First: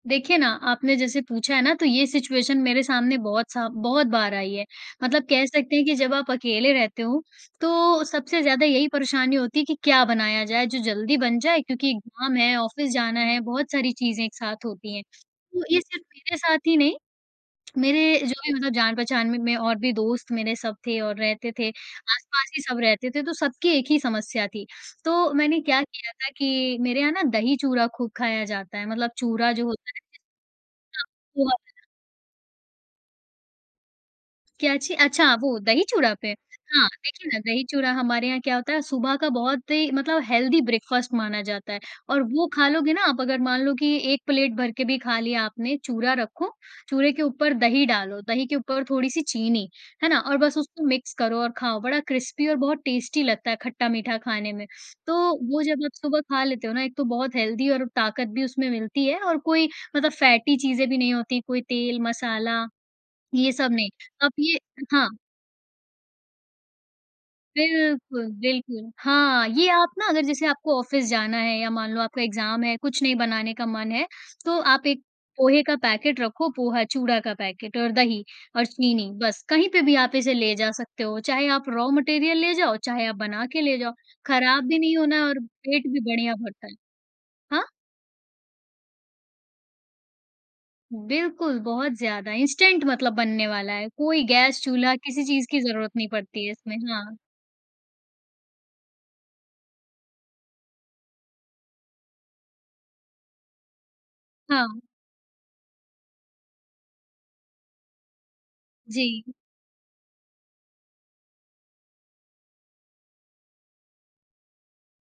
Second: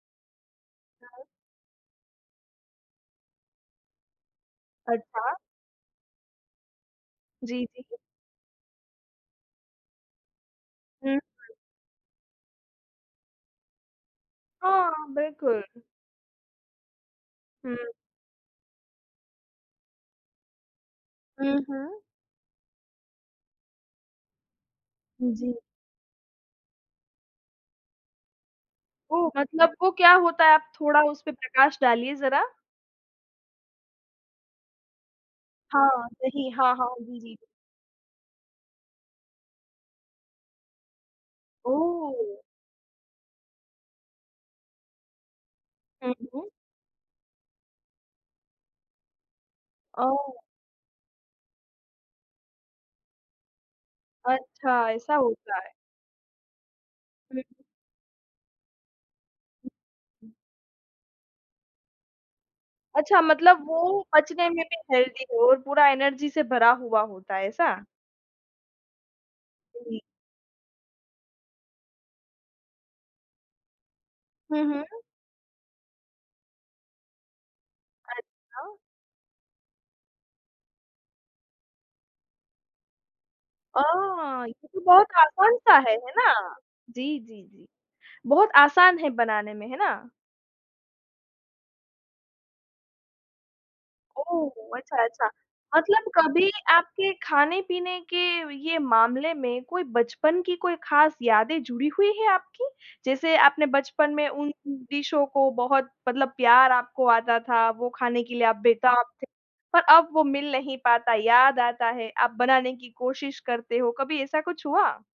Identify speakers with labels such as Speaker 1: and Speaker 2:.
Speaker 1: देखिए ना, आपने जैसे
Speaker 2: हुँ।
Speaker 1: पूछा है ना तो ये सिचुएशन मेरे सामने बहुत सा बहुत बार आई है। मतलब
Speaker 2: अच्छा।
Speaker 1: कह सकते हैं कि जब आप अकेले रहते हो
Speaker 2: जी, जी।
Speaker 1: तो सबसे ज़्यादा यही परेशानी होती है कि क्या बनाया जाए, जो
Speaker 2: हुँ,
Speaker 1: जल्दी
Speaker 2: हुँ।
Speaker 1: बन जाए क्योंकि एग्जाम है, ऑफिस जाना है, बहुत सारी चीज़ें एक साथ
Speaker 2: हाँ,
Speaker 1: होती है।
Speaker 2: बिल्कुल।
Speaker 1: तो ये सिर्फ मेरे साथ ही नहीं,
Speaker 2: हुँ।
Speaker 1: मेरे जो भी मतलब जान-पहचान में में और भी दोस्त मेरे सब थे और रहते
Speaker 2: हुँ,
Speaker 1: थे।
Speaker 2: हुँ।
Speaker 1: आस-पास ही सब रहते थे तो सबकी एक ही समस्या थी, तो
Speaker 2: जी।
Speaker 1: मैंने क्या किया था कि मेरे यहाँ ना दही चूरा खूब खाया जाता है मतलब
Speaker 2: ओह!
Speaker 1: चूरा जो
Speaker 2: मतलब
Speaker 1: होता
Speaker 2: वो
Speaker 1: है ना
Speaker 2: क्या होता है आप थोड़ा उसपे
Speaker 1: जिस हाँ, वो
Speaker 2: प्रकाश
Speaker 1: वाला।
Speaker 2: डालिए ज़रा।
Speaker 1: क्या अच्छी? अच्छा, वो दही
Speaker 2: हाँ,
Speaker 1: चूरा पे।
Speaker 2: वही। हाँ,
Speaker 1: हाँ,
Speaker 2: हाँ। जी,
Speaker 1: देखिए
Speaker 2: जी।
Speaker 1: ना दही चूरा हमारे यहाँ क्या होता है, सुबह का बहुत ही मतलब हेल्दी ब्रेकफास्ट माना जाता है और
Speaker 2: ओह!
Speaker 1: वो खा लोगे ना आप अगर, मान लो की एक प्लेट भर के भी खा लिया आपने
Speaker 2: हुँ,
Speaker 1: चूरा
Speaker 2: हुँ।
Speaker 1: रखो, चूरे के ऊपर दही डालो, दही के ऊपर थोड़ी-सी चीनी, है ना? और
Speaker 2: ओह!
Speaker 1: बस उसको मिक्स करो और खाओ। बड़ा क्रिस्पी और बहुत टेस्टी लगता है खट्टा-मीठा खाने में।
Speaker 2: अच्छा,
Speaker 1: तो
Speaker 2: ऐसा होता
Speaker 1: वो
Speaker 2: है।
Speaker 1: जब आप सुबह खा लेते हो ना एक तो बहुत
Speaker 2: हुँ।
Speaker 1: हेल्दी और ताकत भी उसमें मिलती है और कोई मतलब फैटी चीज़ें भी नहीं होती, कोई तेल मसाला।
Speaker 2: अच्छा,
Speaker 1: ये
Speaker 2: मतलब
Speaker 1: सब नहीं।
Speaker 2: वो
Speaker 1: अब
Speaker 2: पचने
Speaker 1: ये
Speaker 2: में भी
Speaker 1: हाँ।
Speaker 2: हेल्दी हो और पूरा एनर्जी से भरा हुआ होता है, ऐसा?
Speaker 1: बिल्कुल, बिल्कुल। हाँ, ये आप
Speaker 2: जी।
Speaker 1: ना अगर जैसे आपको ऑफिस जाना है या मान लो आपका एग्जाम है, कुछ नहीं बनाने का मन है
Speaker 2: हुँ,
Speaker 1: तो आप
Speaker 2: हुँ।
Speaker 1: एक पोहे का पैकेट रखो पोहा, चूड़ा का पैकेट और दही और
Speaker 2: अच्छा।
Speaker 1: चीनी बस, कहीं पे भी आप इसे ले जा सकते हो, चाहे आप रॉ मटीरियल ले जाओ, चाहे आप बना के ले जाओ,
Speaker 2: आह! ये
Speaker 1: खराब भी
Speaker 2: तो
Speaker 1: नहीं
Speaker 2: बहुत
Speaker 1: होना है और
Speaker 2: आसान सा
Speaker 1: पेट
Speaker 2: है,
Speaker 1: भी
Speaker 2: है
Speaker 1: बढ़िया
Speaker 2: ना?
Speaker 1: भरता है।
Speaker 2: जी, जी,
Speaker 1: हाँ?
Speaker 2: जी। बहुत आसान है बनाने में, है ना?
Speaker 1: बिल्कुल, बहुत ज़्यादा, इंस्टेंट मतलब बनने वाला है। कोई
Speaker 2: ओह!
Speaker 1: गैस-चूल्हा किसी
Speaker 2: अच्छा-अच्छा।
Speaker 1: चीज़ की जरूरत नहीं
Speaker 2: मतलब
Speaker 1: पड़ती
Speaker 2: कभी
Speaker 1: है इसमें,
Speaker 2: आपके
Speaker 1: हाँ।
Speaker 2: खाने-पीने के ये मामले में कोई बचपन की कोई खास यादें जुड़ी हुई है आपकी? जैसे आपने बचपन में उन
Speaker 1: हाँ।
Speaker 2: डिशों को बहुत मतलब प्यार आपको आता था वो खाने के लिए आप बेताब
Speaker 1: जी।
Speaker 2: थे, पर अब वो मिल नहीं पाता, याद आता है, आप बनाने की कोशिश करते हो। कभी ऐसा कुछ हुआ?